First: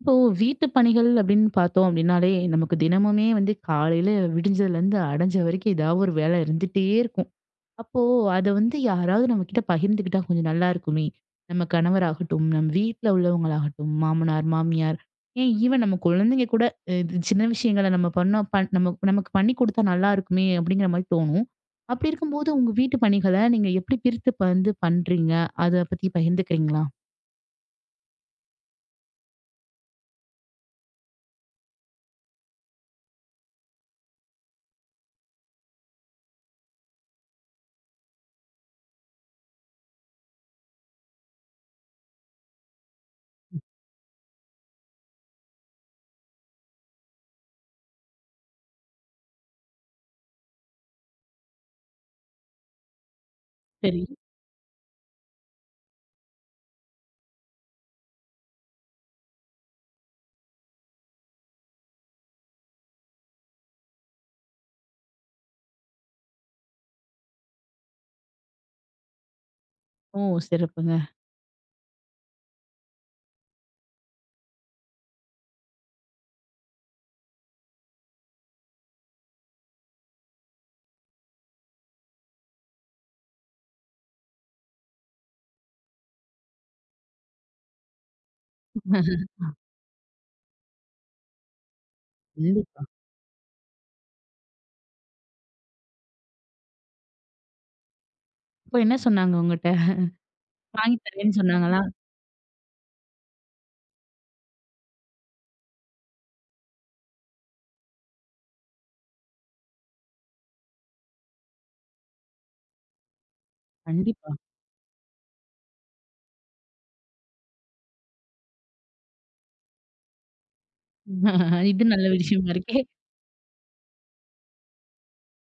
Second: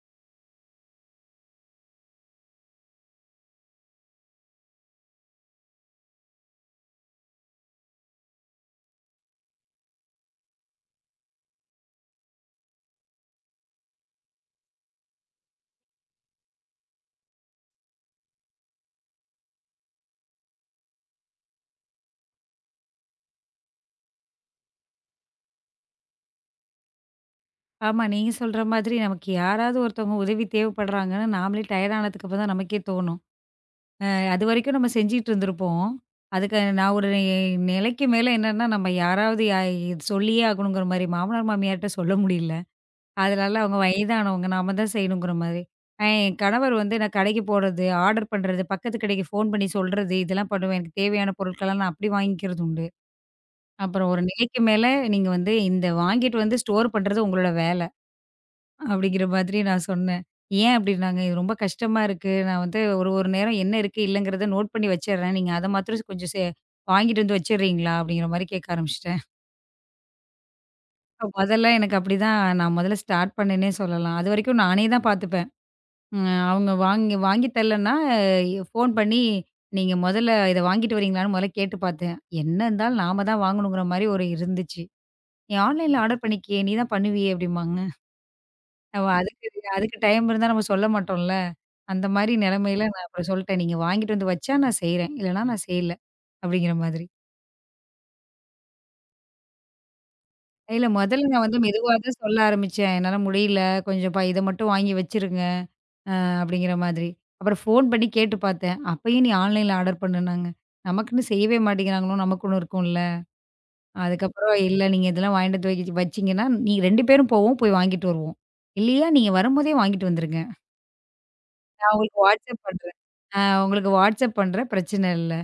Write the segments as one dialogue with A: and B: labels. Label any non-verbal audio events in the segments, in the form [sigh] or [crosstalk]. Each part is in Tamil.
A: இப்போ வீட்டு பணிகள் அப்படின்னு பார்த்தோம் அப்படின்னாலே நமக்கு தினமுமே வந்து காலையில விடிஞ்சதுல இருந்து அடைஞ்ச வரைக்கும் ஏதாவது ஒரு வேலை இருந்துட்டே இருக்கும். அப்போ அதை வந்து யாராவது நம்ம கிட்ட பகிர்ந்துக்கிட்டா கொஞ்சம் நல்லா இருக்குமே. நம்ம கணவராகட்டும், நம்ம வீட்டில் உள்ளவங்களாகட்டும், மாமனார், மாமியார், ஏன் ஈவன் நம்ம குழந்தைங்க கூட இது சின்ன விஷயங்களை நம்ம நமக்கு பண்ணி கொடுத்தா நல்லா இருக்குமே அப்படிங்கிற மாதிரி தோணும். அப்படி இருக்கும்போது உங்க வீட்டு பணிகளை நீங்க எப்படி பிரித்து வந்து பண்றீங்க? அதை பத்தி பகிர்ந்துக்கிறீங்களா?
B: ஆமா. நீங்க சொல்ற மாதிரி நமக்கு யாராவது ஒருத்தவங்க உதவி தேவைப்படுறாங்கன்னு நாமளே டயர்ட் ஆனதுக்கு அப்புறம் தான் நமக்கே தோணும். அதுவரைக்கும் நம்ம செஞ்சுட்டு இருந்திருப்போம். அதுக்கு நான் ஒரு நிலைக்கு மேல என்னன்னா, நம்ம யாராவது இது சொல்லியே ஆகணுங்கிற மாரி மாமனார், மாமியார்ட்ட சொல்ல முடியல. அதனால அவங்க வயதானவங்க நாம தான் செய்யணுங்கிற மாரி. என் கணவர் வந்து நான் கடைக்கு போறது, ஆர்டர் பண்றது, பக்கத்து கடைக்கு ஃபோன் பண்ணி சொல்றது, இதெல்லாம் பண்ணுவேன். எனக்கு தேவையான பொருட்களெல்லாம் நான் அப்படி வாங்கிக்கிறது உண்டு.
A: சரி.
B: அப்புறம் ஒரு நிலைக்கு மேல நீங்க வந்து இந்த வாங்கிட்டு வந்து ஸ்டோர் பண்றது உங்களோட வேல. அப்படிங்கிற மாதிரி நான் சொன்னேன். ஏன் அப்படின்னாங்க, "இது ரொம்ப கஷ்டமா இருக்கு. நான் வந்து ஒரு ஒரு நேரம் என்ன இருக்கு, இல்லங்கிறத நோட் பண்ணி வச்சுர்றேன். நீங்க அத மாத்திரம் கொஞ்சம் வாங்கிட்டு வந்து வச்சுர்றீங்களா?" அப்படிங்கிற மாரி கேட்க ஆரம்பிச்சுட்டேன்.
A: ஓ, சிறப்புங்க.
B: முதல்ல எனக்கு அப்படிதான் நான் முதல்ல ஸ்டார்ட் பண்ணேன்னே சொல்லலாம். அதுவரைக்கும் நானே தான் பார்த்துப்பேன். அவங்க வாங்கி வாங்கி தரலன்னா, ஃபோன் பண்ணி, "நீங்க முதல்ல இத வாங்கிட்டு வரீங்களான்னு முதல்ல கேட்டு பார்த்தேன்." என்ன இருந்தாலும் நாம தான் வாங்கணுங்கிற மாரி ஒரு இருந்துச்சு. "நீ ஆன்லைன்ல ஆர்டர் பண்ணிக்கயே! நீ தான் பண்ணுவியே!" அப்படிம்பாங்க. நம்ம அதுக்கு அதுக்கு டைம் இருந்தா நம்ம சொல்ல மாட்டோம்ல. அந்த மாரி நெலைமையில நான் அப்புறம் சொல்ட்டேன். நீங்க வாங்கிட்டு வந்து வச்சா நான் செய்றேன். இல்லன்னா நான் செய்யல. அப்படிங்கிற மாதிரி.
A: அப்போ என்ன சொன்னாங்க உங்கட்ட?
B: இல்ல
A: வாங்கி
B: முதல்ல
A: தரேன்னு
B: நான் வந்து
A: சொன்னாங்களா?
B: மெதுவா தான் சொல்ல ஆரம்பிச்சேன். என்னால முடியல. கொஞ்சம் இத மட்டும் வாங்கி வச்சிருங்க அப்படிங்கிற மாதிரி. அப்புறம் ஃபோன் பண்ணி கேட்டு பார்த்தேன். அப்பயும் நீ ஆன்லைன்ல ஆர்டர் பண்ணுனாங்க. நமக்குன்னு செய்யவே மாட்டேங்கிறாங்களோ நமக்குன்னு இருக்கும்ல.
A: கண்டிப்பா.
B: அதுக்கப்புறம் இல்ல நீங்க இதெல்லாம் வாங்கிட்டு வந்து வச்சீங்கன்னா, நீங்க 2 பேரும் போவோம். போய் வாங்கிட்டு வருவோம். இல்லையா நீங்க வரும்போதே வாங்கிட்டு வந்துருங்க.
A: [laughs] இது
B: நான்
A: நல்ல
B: உங்களுக்கு
A: விஷயமா
B: வாட்ஸ்அப்
A: இருக்கே!
B: பண்றேன். உங்களுக்கு வாட்ஸ்அப் பண்றேன். பிரச்சனை இல்ல.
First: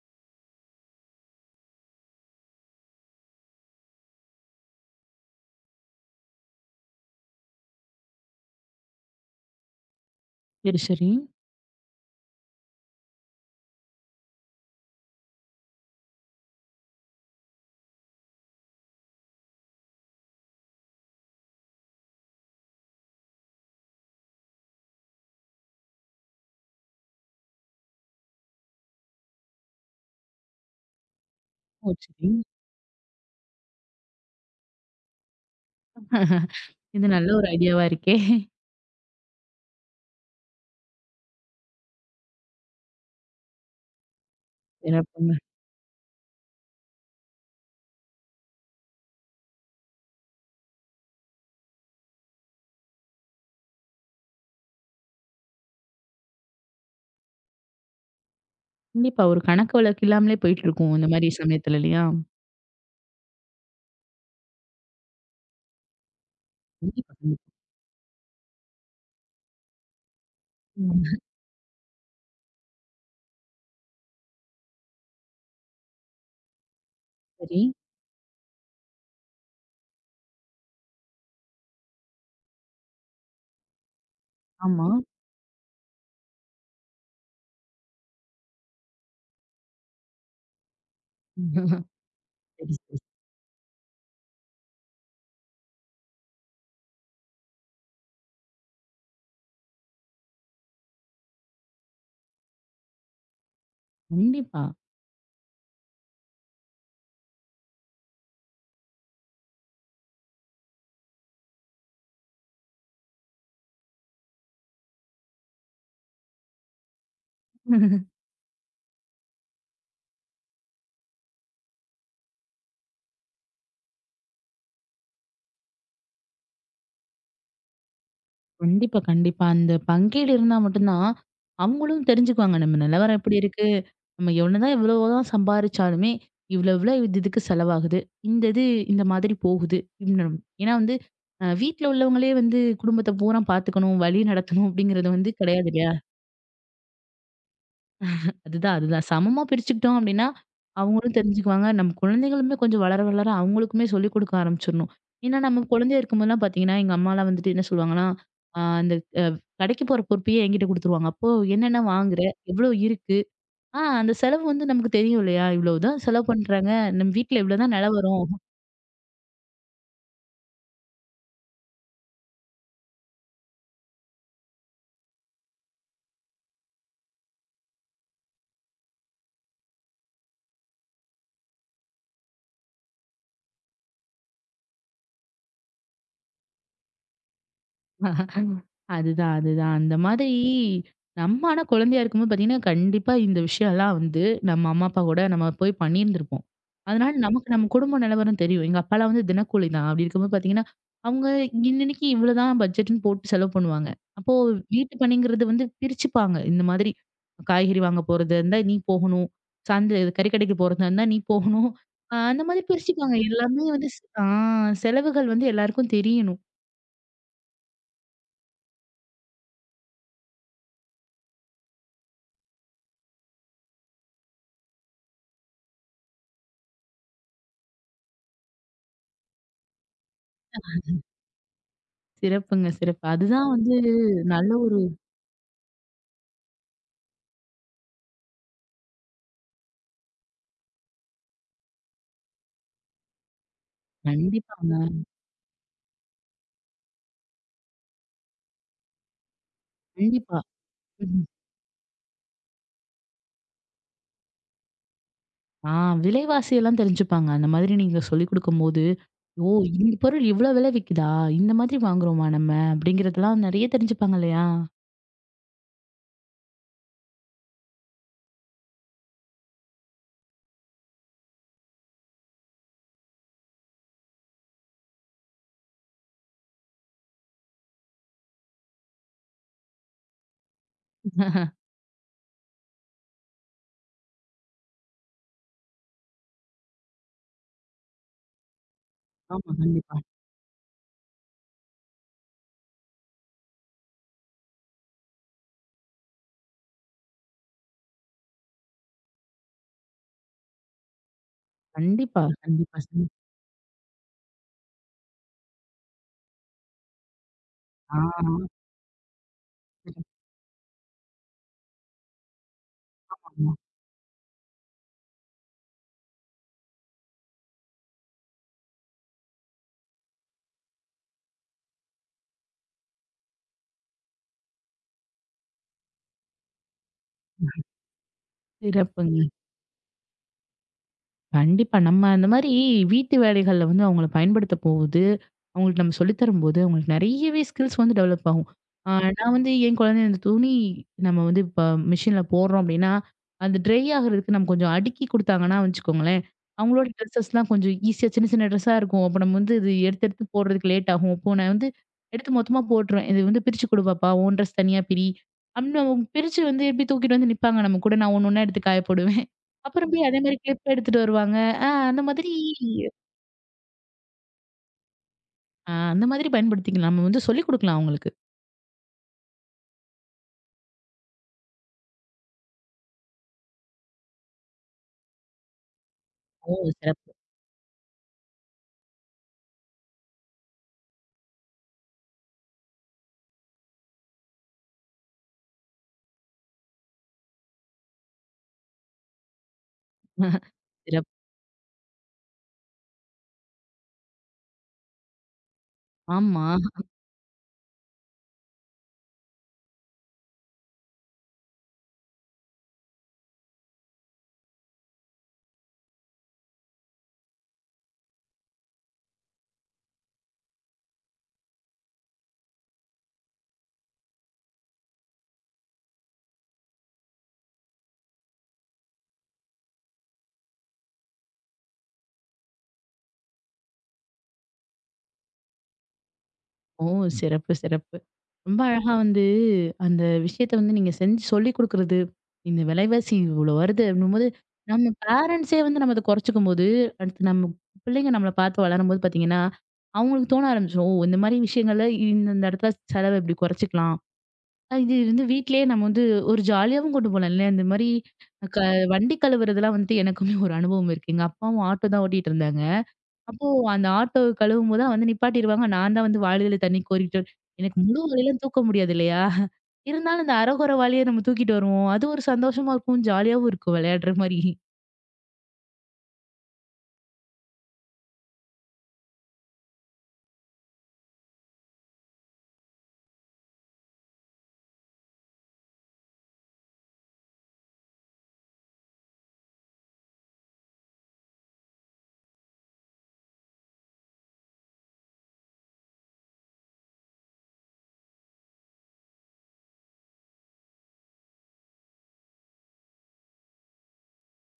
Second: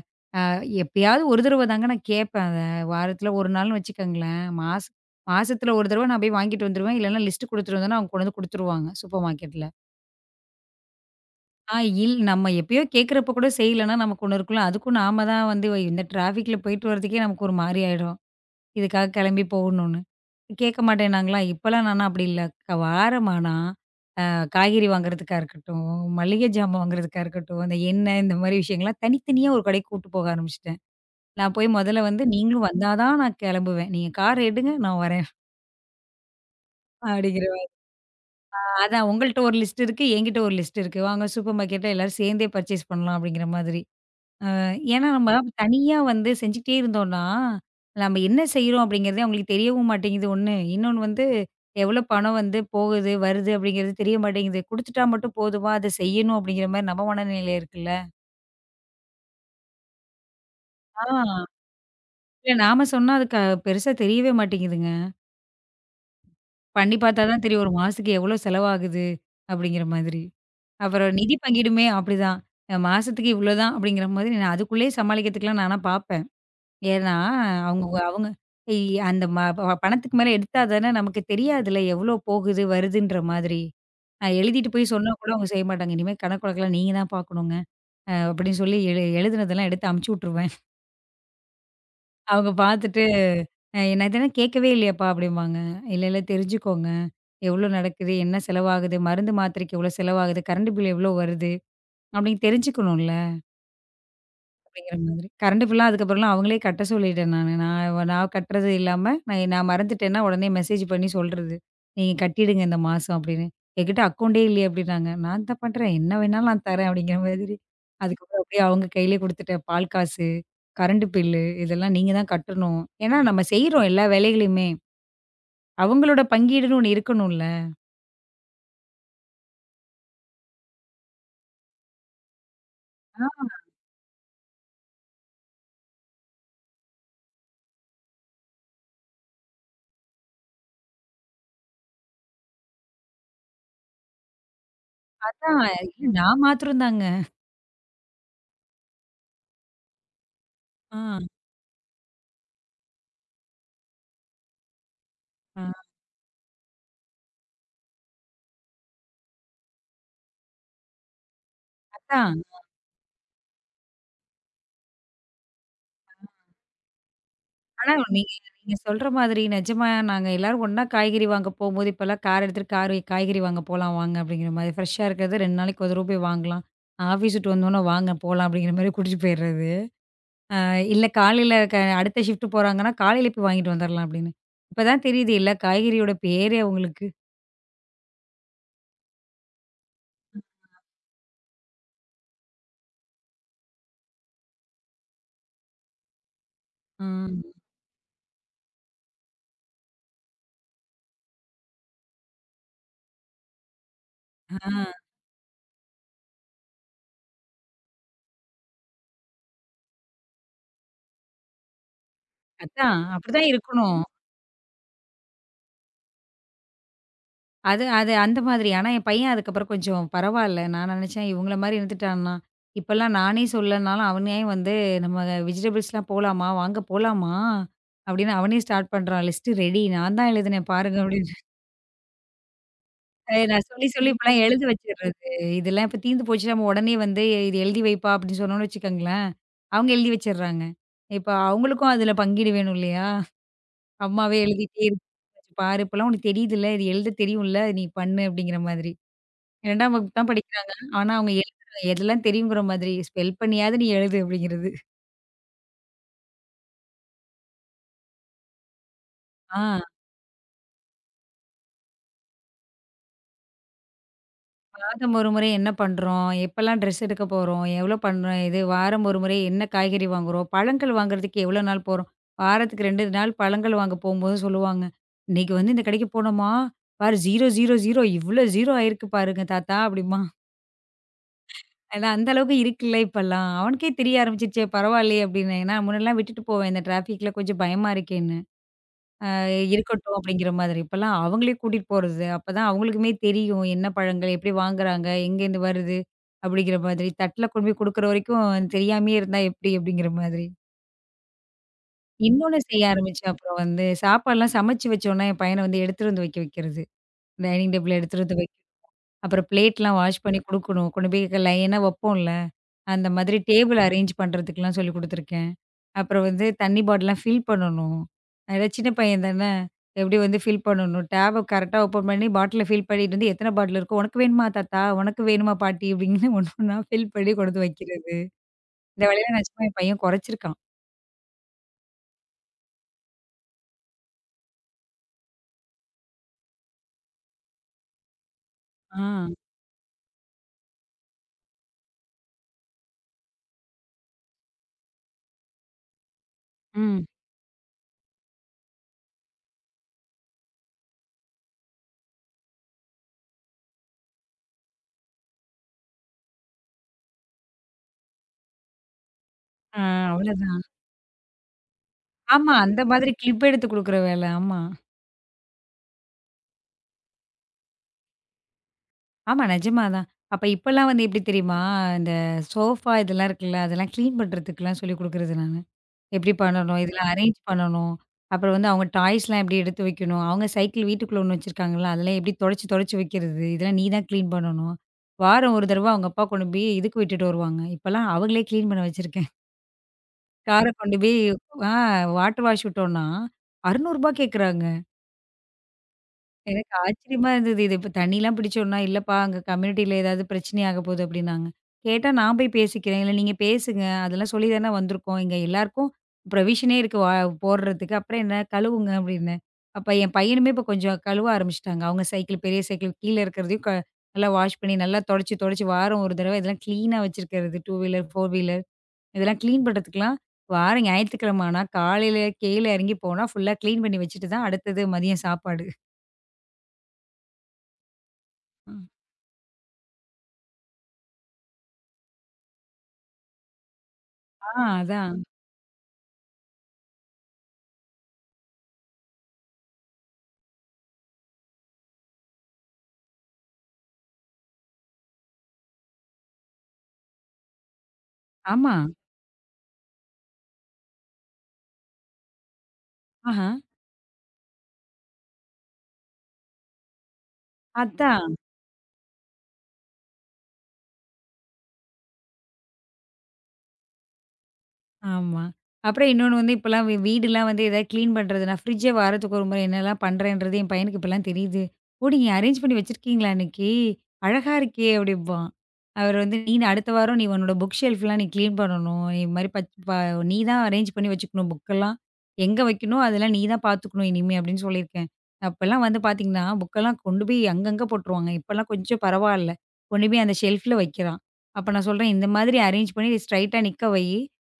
B: எப்பயாவது ஒரு தடவ தாங்க நான் கேட்பேன் அத. வாரத்துல 1 நாள்னு வச்சுக்கோங்களேன். மாசத்துல ஒரு தடவ நான் போய் வாங்கிட்டு வந்துருவேன். இல்லன்னா லிஸ்ட் குடுத்துட்டு வந்தேன்னா, அவங்க கொண்டு வந்து குடுத்துருவாங்க, சூப்பர் மார்க்கெட்ல.
A: சரி, சரி.
B: ஆ இல் நம்ம எப்பயோ கேட்கிறப்ப கூட செய்யலன்னா நமக்கு ஒண்ணு இருக்கும்ல. அதுக்கும் நாம தான் வந்து இந்த டிராஃபிக்ல போயிட்டு வரதுக்கே நமக்கு ஒரு மாரி ஆயிடும். இதுக்காக கிளம்பி போகணும்னு. கேட்க மாட்டேன்னாங்களா? இப்பலாம் நானா அப்படி இல்ல. வாரமானா காய்கறி வாங்குறதுக்கா இருக்கட்டும், மளிகை ஜாமான் வாங்குறதுக்கா இருக்கட்டும், அந்த எண்ணெய் இந்த மாரி விஷயங்கள்லாம் தனித்தனியா ஒரு கடைக்கு கூட்டு போக ஆரம்பிச்சுட்டேன். நான் போய்
A: ஓ!
B: முதல்ல வந்து
A: சரி.
B: நீங்களும் வந்தா தான் நான் கிளம்புவேன். நீங்க கார் எடுங்க நான் வரேன்
A: [laughs] இது நல்ல ஒரு
B: அப்படிங்கிற
A: ஐடியாவா இருக்கே!
B: அதான் உங்கள்ட்ட ஒரு லிஸ்ட் இருக்கு, என்கிட்ட ஒரு லிஸ்ட் இருக்கு. வாங்க சூப்பர் மார்க்கெட்ல எல்லாரும் சேர்ந்தே பர்ச்சேஸ் பண்ணலாம் அப்படிங்கிற மாதிரி. அ ஏன்னா நம்ம
A: சிறப்புங்க.
B: தனியா வந்து செஞ்சுக்கிட்டே இருந்தோம்னா, நம்ம என்ன செய்றோம் அப்படிங்கிறதே அவங்களுக்கு தெரியவும் மாட்டேங்குது ஒண்ணு. இன்னொன்னு வந்து எவ்வளோ பணம் வந்து போகுது, வருது அப்படிங்கிறது தெரிய மாட்டேங்குது. குடுத்துட்டா மட்டும் போதுமா, அத செய்யணும் அப்படிங்கிற மாரி நம்ம மனநிலை இருக்குல்ல.
A: கண்டிப்பா. ஒரு கணக்கு வழக்கு இல்லாமலே போயிட்டுருக்கும்
B: ஆ.
A: இந்த மாரி சமயத்துல, இல்லையா?
B: இல்ல நாம சொன்னா அது க பெருசா தெரியவே மாட்டேங்குதுங்க. பண்ணி
A: கண்டிப்பா,
B: பார்த்தா தான்
A: கண்டிப்பா.
B: தெரியும். ஒரு மாசத்துக்கு எவ்வளோ செலவாகுது அப்படிங்கிற மாதிரி. அப்புறம்
A: ம்.
B: நிதி பங்கீடுமே அப்படிதான். மாசத்துக்கு இவ்வளோதான் அப்படிங்கிற மாதிரி நான் அதுக்குள்ளேயே சமாளிக்கிறதுக்குலாம் நானா பார்ப்பேன். ஏன்னா
A: சரி.
B: அவங்க அவங்க இ அந்த ம ப பணத்துக்கு மேல எடுத்தா தானே நமக்கு தெரியாதுல்ல எவ்வளோ போகுது, வருதுன்ற மாதிரி. நான் எழுதிட்டு
A: ஆமா.
B: போய் சொன்னா கூட அவங்க செய்ய மாட்டாங்க. இனிமே கணக்கு வழக்கெல்லாம் நீங்க தான் பார்க்கணுங்க. அப்படின்னு சொல்லி எழுதுனதெல்லாம் எடுத்து அனுப்பிச்சு விட்டுருவேன். அவங்க
A: சரி, சரி.
B: பார்த்துட்டு "நான் இதெல்லாம் கேட்கவே இல்லையாப்பா" அப்படிம்பாங்க. "இல்ல, இல்ல தெரிஞ்சுக்கோங்க. எவ்வளோ நடக்குது? என்ன செலவாகுது? மருந்து, மாத்திரைக்கு எவ்வளோ செலவாகுது? கரண்ட் பில் எவ்வளோ வருது?" அப்படின்னு தெரிஞ்சுக்கணும்ல
A: கண்டிப்பா.
B: அப்படிங்கிற மாதிரி. கரண்ட் பில்லாம் அதுக்கப்புறம்லாம் அவங்களே கட்ட சொல்லிட்டேன் நானு. நான் நான் கட்டுறது இல்லாம, நான் நான் மறந்துட்டேன்னா உடனே மெசேஜ் பண்ணி சொல்றது. "நீங்க கட்டிடுங்க இந்த மாசம்" அப்படின்னு. என்கிட்ட அக்கவுண்டே இல்லையே அப்படின்னாங்க. "நான் தான் பண்றேன். என்ன வேணாலும் நான் தரேன்" அப்படிங்கிற மாதிரி. அதுக்கப்புறம் அப்படியே அவங்க கையிலே குடுத்துட்டேன். பால் காசு, கரண்ட் பில்லு இதெல்லாம் நீங்க தான் கட்டணும். ஏன்னா நம்ம செய்றோம் எல்லா வேலைகளையுமே. அவங்களோட பங்கீடுன்னு ஒண்ணு இருக்கணும்ல.
A: கண்டிப்பா, கண்டிப்பா. அந்த பங்கீடு இருந்தா மட்டும் தான் அவங்களும் தெரிஞ்சுக்குவாங்க. நம்ம நிலவரம் எப்படி
B: ஆ,
A: இருக்கு? நம்ம எவ்வளவுதான் எவ்வளவுதான் சம்பாரிச்சாலுமே இவ்வளவு இவ்வளவு இதுக்கு செலவாகுது, இந்த இது இந்த மாதிரி போகுது இப்படின்னு. ஏன்னா வந்து வீட்ல உள்ளவங்களே வந்து குடும்பத்தை பூரா பாத்துக்கணும், வழி நடத்தணும் அப்படிங்கறது வந்து
B: அதான்.
A: கிடையாது இல்லையா?
B: இல்ல, நான் மாத்திரம் தாங்க.
A: அதுதான், அதுதான். சமமா பிரிச்சுக்கிட்டோம் அப்படின்னா அவங்களும்
B: ஆ,
A: தெரிஞ்சுக்குவாங்க. நம்ம குழந்தைகளுமே கொஞ்சம் வளர வளர அவங்களுக்குமே சொல்லிக் கொடுக்க ஆரம்பிச்சிடணும். ஏன்னா நம்ம
B: ஆ.
A: குழந்தையா இருக்கும்போதெல்லாம் பாத்தீங்கன்னா எங்க அம்மாலாம் வந்துட்டு என்ன சொல்லுவாங்கன்னா அந்த அஹ், கடைக்கு போற பொறுப்பையே என்கிட்ட கொடுத்துருவாங்க. அப்போ என்னென்ன வாங்குற,
B: அதான்.
A: எவ்வளவு இருக்கு, அந்த செலவு வந்து நமக்கு தெரியும் இல்லையா? இவ்வளவு தான் செலவு பண்றாங்க. நம்ம வீட்ல இவ்வளவு தான்
B: ஆனா
A: நிலம் வரும்.
B: நீங்க நீங்க சொல்ற மாதிரி நிஜமா நாங்க எல்லாரும் ஒண்ணா காய்கறி வாங்க போம்போது, இப்பலாம் கார் எடுத்துட்டு கார் காய்கறி வாங்க போலாம் வாங்க அப்படிங்கிற மாதிரி. ஃப்ரெஷ்ஷா இருக்கிறது 2 நாளைக்கு ஒரு போய் வாங்கலாம். ஆஃபீஸ் விட்டு வந்தோனே வாங்க போலாம் அப்படிங்கிற மாதிரி கூட்டிட்டு போயிடுறது. இல்ல காலையில அடுத்த ஷிஃப்ட் போறாங்கன்னா காலையில போய் வாங்கிட்டு வந்துரலாம் அப்படின்னு. இப்ப தான் தெரியுது இல்ல காய்கறியோட பேரே அவங்களுக்கு.
A: அதுதான், அதுதான். அந்த மாதிரி நம்ம ஆனா குழந்தையா இருக்கும்போது பார்த்தீங்கன்னா, கண்டிப்பா இந்த விஷயம்லாம் வந்து நம்ம அம்மா, அப்பா கூட நம்ம போய் பண்ணியிருந்திருப்போம். அதனால
B: ம்.
A: நமக்கு நம்ம குடும்ப நிலவரம் தெரியும். எங்க அப்பாலாம் வந்து தினக்கூலி தான். அப்படி இருக்கும்போது பார்த்தீங்கன்னா, அவங்க இன்னன்னைக்கு இவ்வளோதான் பட்ஜெட்ன்னு போட்டு செலவு பண்ணுவாங்க. அப்போ
B: ஆ.
A: வீட்டு பணிங்கிறது வந்து பிரிச்சுப்பாங்க. இந்த மாதிரி காய்கறி வாங்க போறதா இருந்தா நீ போகணும், சந்தை கறிக்கடைக்கு போறதா இருந்தா நீ போகணும், அந்த மாதிரி
B: அதான்.
A: பிரிச்சுப்பாங்க.
B: அப்படிதான்
A: எல்லாமே வந்து
B: இருக்கணும்.
A: ஆ செலவுகள் வந்து எல்லாருக்கும் தெரியணும்.
B: அது அது அந்த மாதிரி. ஆனா, என் பையன் அதுக்கப்புறம் கொஞ்சம் பரவால்ல. நான் நினச்சேன் இவங்கள மாரி இருந்துட்டான்னா, இப்பலாம் நானே சொல்லனாலும் அவனே வந்து நம்ம வெஜிடபிள்ஸ்லாம் போலாமா? வாங்க போலாமா? அப்படின்னு அவனே ஸ்டார்ட் பண்றான். லிஸ்ட் ரெடி நான் தான் எழுதினேன் பாருங்க அப்படின்னு.
A: சிறப்புங்க, சிறப்பு. அதுதான்
B: நான்
A: வந்து
B: சொல்லி சொல்லி இப்பலாம்
A: நல்ல
B: எழுத
A: ஒரு
B: வச்சுடுறது. இதெல்லாம் இப்ப தீர்ந்து போச்சு நம்ம உடனே வந்து இது எழுதி வைப்பா அப்படின்னு சொன்னோம்னு வச்சுக்கோங்களேன், அவங்க எழுதி வச்சுடுறாங்க. இப்ப அவங்களுக்கும் அதில பங்கீடு வேணும் இல்லையா? அம்மாவே
A: கண்டிப்பாங்க.
B: எழுதிட்டே இருக்கு. பாரு இப்பலாம் உனக்கு தெரியுதுல்ல, இது எழுத தெரியும்ல, நீ பண்ணு அப்படிங்கிற மாதிரி. 2ஆம் வகுப்பு தான்
A: கண்டிப்பா.
B: படிக்கிறாங்க. ஆனா
A: ம்.
B: அவங்க எழுதுறாங்க எல்லாம் தெரியுங்கிற மாதிரி. ஸ்பெல் பண்ணியாவது நீ எழுது அப்படிங்கிறது.
A: ஆ விலைவாசி எல்லாம் தெரிஞ்சுப்பாங்க. அந்த மாதிரி நீங்க சொல்லிக் குடுக்கும்போது, "ஓ!
B: ஆ
A: இந்த பொருள் இவ்ளோ விலை விக்குதா? இந்த மாதிரி வாங்குறோமா நம்ம?" அப்படிங்கிறதெல்லாம் நெறைய தெரிஞ்சுப்பாங்க இல்லையா?
B: மாதம் ஒரு முறை என்ன பண்றோம்? எப்பலாம் ட்ரெஸ் எடுக்க போறோம்? எவ்வளோ பண்றோம்? இது வாரம் ஒரு முறை என்ன காய்கறி வாங்குறோம்? பழங்கள் வாங்குறதுக்கு எவ்வளோ நாள் போறோம்? வாரத்துக்கு 2 நாள் பழங்கள் வாங்க போம்போது சொல்லுவாங்க. "இன்னைக்கு வந்து இந்த கடைக்கு போனோமா, பாரு 0, 0, 0 இவ்ளோ 0 ஆயிருக்கு பாருங்க தாத்தா" அப்படிம்பான். ஏன்னா அந்த அளவுக்கு இருக்குல்ல இப்பலாம். அவனுக்கே தெரிய ஆரம்பிச்சுருச்சே பரவாயில்லையே அப்படின்னு. ஏன்னா முன்னலாம் விட்டுட்டு போவேன். இந்த டிராஃபிக்ல கொஞ்சம் பயமா இருக்கேன்னு.
A: ஆமா, கண்டிப்பா.
B: இருக்கட்டும் அப்படிங்கிற மாதிரி. இப்பலாம் அவங்களே கூட்டிட்டு போறது. அப்பதான் அவங்களுக்குமே தெரியும். என்ன பழங்கள் எப்படி வாங்குறாங்க? எங்கேருந்து வருது? அப்படிங்கிற மாதிரி. தட்ல கொண்டு போய் குடுக்குற வரைக்கும் தெரியாமயே இருந்தா எப்படி? அப்படிங்கிற மாதிரி.
A: கண்டிப்பா,
B: இன்னொன்னு
A: கண்டிப்பா.
B: செய்ய
A: சிறப்
B: ஆரம்பிச்சேன் அப்புறம் வந்து சாப்பாடுலாம் சமைச்சு வச்சோனே, என் பையன வந்து எடுத்துட்டு வந்து வைக்கிறது. டைனிங் டேபிள்ல
A: ஆ.
B: எடுத்துட்டு வந்து அப்புறம் பிளேட்லாம் வாஷ் பண்ணி குடுக்கணும். கொண்டு போய் லைனா வப்போம்ல. அந்த மாதிரி
A: சிறப்புங்க,
B: டேபிள் அரேஞ்ச் பண்றதுக்குலாம் சொல்லிக் குடுத்துருக்கேன். அப்புறம் வந்து தண்ணி பாட்டில்லாம் ஃபில் பண்ணணும். ஏன்னா சின்ன பையன் தானே. எப்படி வந்து ஃபில் பண்ணணும். டேப கரெக்ட்டா ஓப்பன் பண்ணி பாட்டில ஃபில் பண்ணிட்டு வந்து எத்தன பாட்டில் இருக்கோ, "உனக்கு வேணுமா தாத்தா? உனக்கு வேணுமா பாட்டி?" அப்படின்னு [laughs] ஒண்ணு ஒண்ணா ஃபில் பண்ணி கொண்டு வந்து வைக்கிறது. இந்த
A: சிறப்புங்க.
B: வேலையில நிஜமா என் பையன் குறைச்சிருக்கான்.
A: கண்டிப்பா. நம்ம அந்த மாரி வீட்டு வேலைகள்ல வந்து அவங்கள பயன்படுத்த போகுது. அவங்களுக்கு நம்ம சொல்லி தரும்போது, அவங்களுக்கு நெறையவே ஸ்கில்ஸ் வந்து டெவலப் ஆகும். ஆ
B: ஆ.
A: நான் வந்து என் குழந்தை இந்த துணி நம்ம வந்து இப்ப மிஷின்ல போடுறோம் அப்டின்னா, அந்த ட்ரை ஆகுறதுக்கு நம்ம கொஞ்சம் அடுக்கி குடுத்தாங்கன்னா வச்சுக்கோங்களேன், அவங்களோட
B: ம்.
A: ட்ரெஸஸ்லாம் கொஞ்சம் ஈஸியா சின்ன சின்ன ட்ரெஸ்ஸா இருக்கும். அப்ப நம்ம வந்து இது எடுத்து எடுத்து போடுறதுக்கு லேட் ஆகும். அப்போ நான் வந்து எடுத்து மொத்தமா போட்டுருவேன். "இது வந்து பிரிச்சு குடு பாப்பா, உன் ட்ரெஸ் தனியா பிரி" அப்டின்னு அவங்க பிரிச்சு வந்து எப்டி தூக்கிட்டு வந்து நிப்பாங்க நம்ம கூட. நான் ஒண்ணு ஒண்ணா எடுத்து காய போடுவேன்.
B: ஆ
A: அப்புறம் போய் அதே மாரி
B: அவ்வளதான்.
A: கிளிப் எடுத்துட்டு வருவாங்க. அந்த மாதிரி.
B: ஆமா. அந்த மாதிரி கிளிப் எடுத்து குடுக்குற வேலை. ஆமா.
A: அந்த மாதிரி பயன்படுத்திக்கலாம். நம்ம வந்து சொல்லிக் குடுக்கலாம் அவங்களுக்கு.
B: ஆமா, நிஜமா தான். அப்ப இப்பலாம் வந்து எப்படி தெரியுமா? இந்த சோஃபா இதெல்லாம் இருக்குல்ல, அதெல்லாம் கிளீன் பண்றதுக்குலாம் சொல்லிக் குடுக்குறது நானு. எப்படி
A: ஓ!
B: பண்ணணும்? இதெல்லாம்
A: சிறப்பு.
B: அரேஞ்ச் பண்ணணும். அப்புறம் வந்து அவங்க டாய்ஸ்லாம் எப்படி எடுத்து வைக்கணும்? அவங்க சைக்கிள் வீட்டுக்குள்ள ஒண்ணு வச்சிருக்காங்கல்ல, அதெல்லாம் எப்படி தொடச்சு தொடச்சு வைக்கிறது? இதெல்லாம் நீ தான் கிளீன் பண்ணணும். வாரம் ஒரு தடவ அவங்க அப்பா கொண்டு போய் இதுக்கு விட்டுட்டு வருவாங்க. இப்பலாம் அவங்களே கிளீன் பண்ண வச்சிருக்கேன்.
A: [laughs]
B: கார கொண்டு
A: சிறப்பு.
B: போய் ஆ வாட்டர் வாஷ் விட்டோம்னா, ரூ. 600 கேக்குறாங்க.
A: ஆமா.
B: எனக்கு ஆச்சரியமா இருந்தது. இது இப்ப தண்ணிலாம் பிடிச்சோன்னா, "இல்லப்பா அங்க கம்யூனிட்டில ஏதாவது பிரச்சனை ஆக போகுது" அப்டின்னாங்க. கேட்டா நான் போய் பேசிக்கிறேன். இல்ல நீங்க பேசுங்க. அதெல்லாம் சொல்லி தானே வந்திருக்கோம். இங்க எல்லாருக்கும் ப்ரொவிஷனே இருக்கு போடுறதுக்கு. அப்புறம் என்ன கழுவுங்க அப்டின்னேன். அப்ப என் பையனுமே இப்ப கொஞ்சம் கழுவ ஆரம்பிச்சுட்டாங்க. அவங்க சைக்கிள், பெரிய சைக்கிள் கீழ இருக்கிறதையும் நல்லா வாஷ் பண்ணி நல்லா தொடச்சு தொடச்சு வாரம் ஒரு தடவ இதெல்லாம் கிளீனா வச்சிருக்கிறது. 2 வீலர், 4 வீலர் இதெல்லாம் கிளீன் பண்றதுக்குலாம் வாரம் ஞாயித்துக்கிழம ஆனா காலையில கீழ இறங்கி போனா ஃபுல்லா கிளீன் பண்ணி வச்சுட்டு தான் அடுத்தது மதியம் சாப்பாடு.
A: ஓ! சிறப்பு, சிறப்பு. ரொம்ப அழகா வந்து அந்த விஷயத்த வந்து நீங்க செஞ்சு சொல்லிக் குடுக்குறது, இந்த விலைவாசி இவ்வளோ வருது அப்படிங்கும்போது,
B: ஆ,
A: நம்ம
B: அதான்.
A: பேரண்ட்ஸே வந்து நம்ம அத குறைச்சுக்கும்போது, அடுத்து நம்ம பிள்ளைங்க நம்மள பார்த்து வளரும்போது பார்த்தீங்கன்னா, அவங்களுக்கு தோண ஆரம்பிச்சுரும். ஓ! இந்த மாரி விஷயங்கள்ல இந்த இந்த இடத்துல செலவ இப்படி குறைச்சுக்கலாம். இது வந்து வீட்லயே நம்ம வந்து ஒரு ஜாலியாவும் கொண்டு போலாம்ல. இந்த மாரி க
B: ஆமா.
A: வண்டி கழுவுறதெல்லாம் வந்துட்டு எனக்குமே ஒரு அனுபவம் இருக்கு. எங்க அப்பாவும் ஆட்டோ தான் ஓட்டிட்டு இருந்தாங்க. அப்போ
B: ஆஹா.
A: அந்த ஆட்டோ கழுவும்போது வந்து நிப்பாட்டிருவாங்க. நான் தான் வந்து வாளியில தண்ணி கோரிக்கிட்டு, எனக்கு முழு
B: அதான்.
A: வாளிலாம் தூக்க முடியாது இல்லையா? இருந்தாலும் இந்த அரகுர வாளிய நம்ம தூக்கிட்டு வருவோம். அது ஒரு சந்தோஷமா இருக்கும். ஜாலியாவும் இருக்கும் விளையாடுற மாரி.
B: ஆமா. அப்புறம் இன்னொன்னு வந்து இப்பலாம் வீடுலாம் வந்து ஏதாவது கிளீன் பண்றது, நான் ஃப்ரிட்ஜ வாரத்துக்கு ஒரு முறை என்னலாம் பண்றேன்றது என் பையனுக்கு இப்பலாம் தெரியுது. "ஓ! நீங்க அரேஞ்ச் பண்ணி வச்சிருக்கீங்களா அன்னைக்கு? அழகா இருக்கே!" அப்படிம்பான். அவர் வந்து "நீ அடுத்த வாரம் நீ உன்னோட புக் ஷெல்ஃப்லாம் நீ கிளீன் பண்ணணும். இது மாரி பச் ப நீ தான் அரேஞ்ச் பண்ணி வச்சுக்கணும் புக்கெல்லாம். எங்க வைக்கணும் அதெல்லாம் நீ தான் பார்த்துக்கணும் இனிமே" அப்படின்னு சொல்லியிருக்கேன். அப்பலாம் வந்து பார்த்தீங்கன்னா, புக்கெல்லாம் கொண்டு போய் அங்கங்க போட்டுருவாங்க. இப்பலாம் கொஞ்சம் பரவால்ல. கொண்டு போய் அந்த ஷெல்ஃப்ல வைக்கிறான். அப்ப நான் சொல்றேன், "இந்த மாதிரி அரேஞ்ச் பண்ணி ஸ்ட்ரைட்டா நிக்க வை."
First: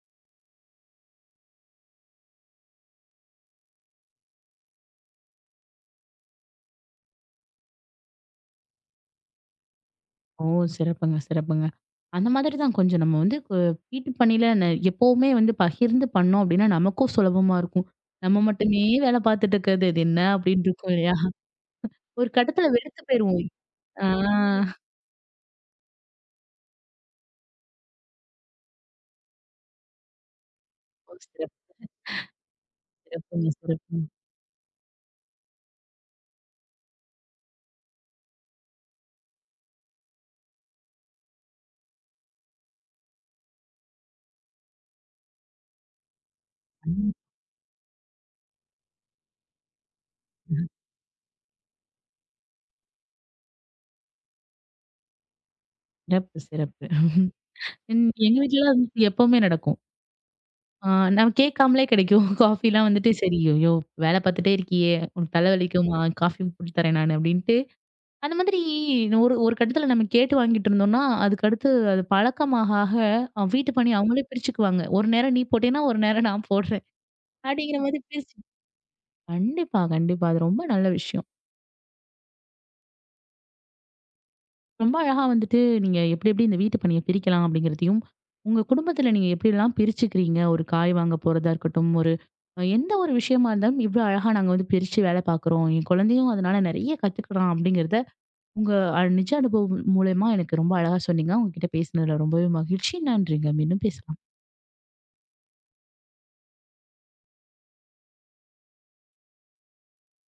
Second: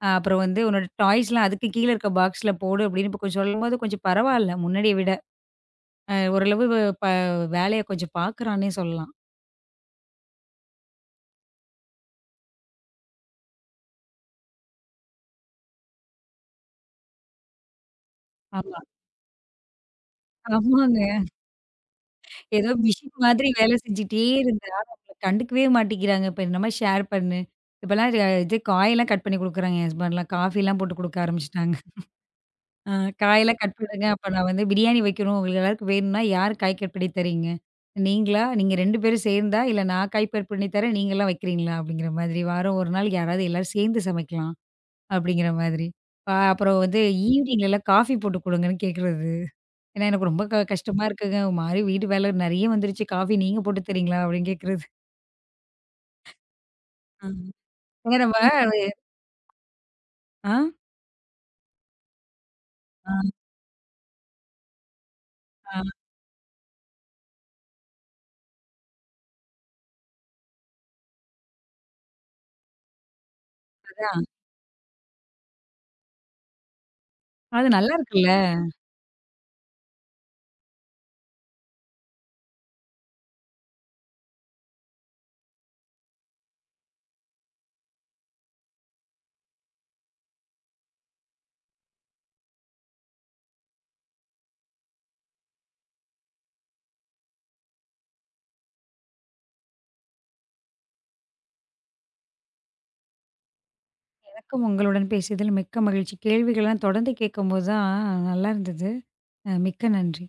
B: அப்புறம் வந்து "உன்னோட டாய்ஸ்லாம் அதுக்கு கீழ இருக்க பாக்ஸ்ல போடு" அப்படின்னு இப்ப கொஞ்சம் சொல்லும்போது கொஞ்சம் பரவால்ல முன்னாடிய விட. அ ஓரளவு ப வேலைய கொஞ்சம் பார்க்குறான்னே சொல்லலாம்.
A: ஓ! சிறப்புங்க, சிறப்புங்க. அந்த மாதிரி தான் கொஞ்சம் நம்ம வந்து வீட்டு பணியில எப்பவுமே வந்து பகிர்ந்து பண்ணோம் அப்டின்னா, நமக்கும் சுலபமா இருக்கும். நம்ம
B: ஆமா.
A: மட்டுமே வேல பார்த்துட்டு இருக்கிறது, இது என்ன அப்டின்ட்டு இருக்கும்
B: ஆமாங்க.
A: இல்லையா? ஒரு
B: ஏதோ
A: கட்டத்துல வெறுத்து
B: மிஷின்
A: போயிருவோம்.
B: மாதிரி வேல
A: ஆ
B: செஞ்சுட்டே இருந்தா நம்மள கண்டுக்கவே மாட்டேங்கிறாங்க. இப்ப என்னமா ஷேர் பண்ணு. இப்பலாம் இது காயெல்லாம் கட் பண்ணி குடுக்குறாங்க என் ஹஸ்பண்ட்லாம். காஃபிலாம் போட்டு
A: ஓ,
B: குடுக்க
A: சிறப்பு,
B: ஆரம்பிச்சுட்டாங்க. ஆ
A: சிறப்புங்க,
B: காயெல்லாம் கட் பண்ணுங்க.
A: சிறப்புங்க.
B: அப்ப நான் வந்து பிரியாணி வைக்கணும். உங்களுக்கு எல்லாருக்கும் வேணும்னா, யார் காய் கட் பண்ணி தர்றீங்க? நீங்களா? நீங்க 2 பேரும் சேர்ந்தா? இல்ல நான் காய் கட் பண்ணி தரேன், நீங்கலாம் வைக்கிறீங்களா? அப்படிங்கிற மாதிரி. வாரம் 1 நாள் யாராவது எல்லாரும் சேர்ந்து சமைக்கலாம், அப்படிங்கிற மாதிரி. அப்புறம் வந்து
A: உம்,
B: ஈவினிங்லலாம் காஃபி போட்டு குடுங்கன்னு கேட்கறது. ஏன்னா எனக்கு ரொம்ப கஷ்டமா இருக்குங்க. ஒரு மாரி வீட்டு வேலை நெறைய வந்துருச்சு. காஃபி நீங்க போட்டு தர்றீங்களா? அப்படின்னு கேட்கறது.
A: சிறப்பு, சிறப்பு.
B: ஆ.
A: என்
B: ஏன்னா நம்ம
A: எங்க வீட்லலாம் வந்து எப்பவுமே நடக்கும்.
B: ஆ?
A: ஆ நான் கேட்காமலே கிடைக்கும். காஃபிலாம் வந்துட்டு
B: ஆ.
A: சரி, ஐயோ! வேல பார்த்துட்டே இருக்கியே! உனக்கு தல
B: ஆ
A: வலிக்குமா? காஃபி போட்டு தரேன் நானு அப்டின்ட்டு அந்த மாதிரி ஒரு ஒரு கட்டத்துல நம்ம கேட்டு வாங்கிட்டு இருந்தோம்னா, அதுக்கடுத்து அது பழக்கமாக ஆக வீட்டு பணி
B: அதான்.
A: அவங்களே பிரிச்சுக்குவாங்க. ஒரு நேரம் நீ போட்டேன்னா, ஒரு நேரம் நான் போடுறேன்.
B: அது
A: அப்படிங்கிற
B: நல்லா
A: மாதிரி
B: இருக்குல்ல.
A: பிரிச்சு கண்டிப்பா, கண்டிப்பா. அது ரொம்ப நல்ல விஷயம். ரொம்ப அழகா வந்துட்டு நீங்க எப்படி எப்படி இந்த வீட்டு பணிய பிரிக்கலாம் அப்படிங்கிறதையும், உங்க குடும்பத்துல நீங்க எப்படிலாம் பிரிச்சுக்கிறீங்க. ஒரு காய் வாங்க போறதா இருக்கட்டும், ஒரு எந்த ஒரு விஷயமா இருந்தாலும் இவ்வளோ அழகா நாங்க வந்து பிரிச்சு வேலை பார்க்குறோம், என் குழந்தையும் அதனால நெறைய கத்துக்குறான் அப்படிங்கிறத உங்க நிஜ அனுபவம் மூலியமா எனக்கு ரொம்ப அழகா சொன்னீங்க. உங்ககிட்ட பேசினதுல ரொம்பவே மகிழ்ச்சி. நன்றிங்க. மீண்டும் பேசலாம்.
B: எனக்கும் உங்களுடன் பேசியதில் மிக்க மகிழ்ச்சி. கேள்விகள்லாம் தொடர்ந்து கேட்கும்போது தான் நல்லா இருந்தது. மிக்க நன்றி.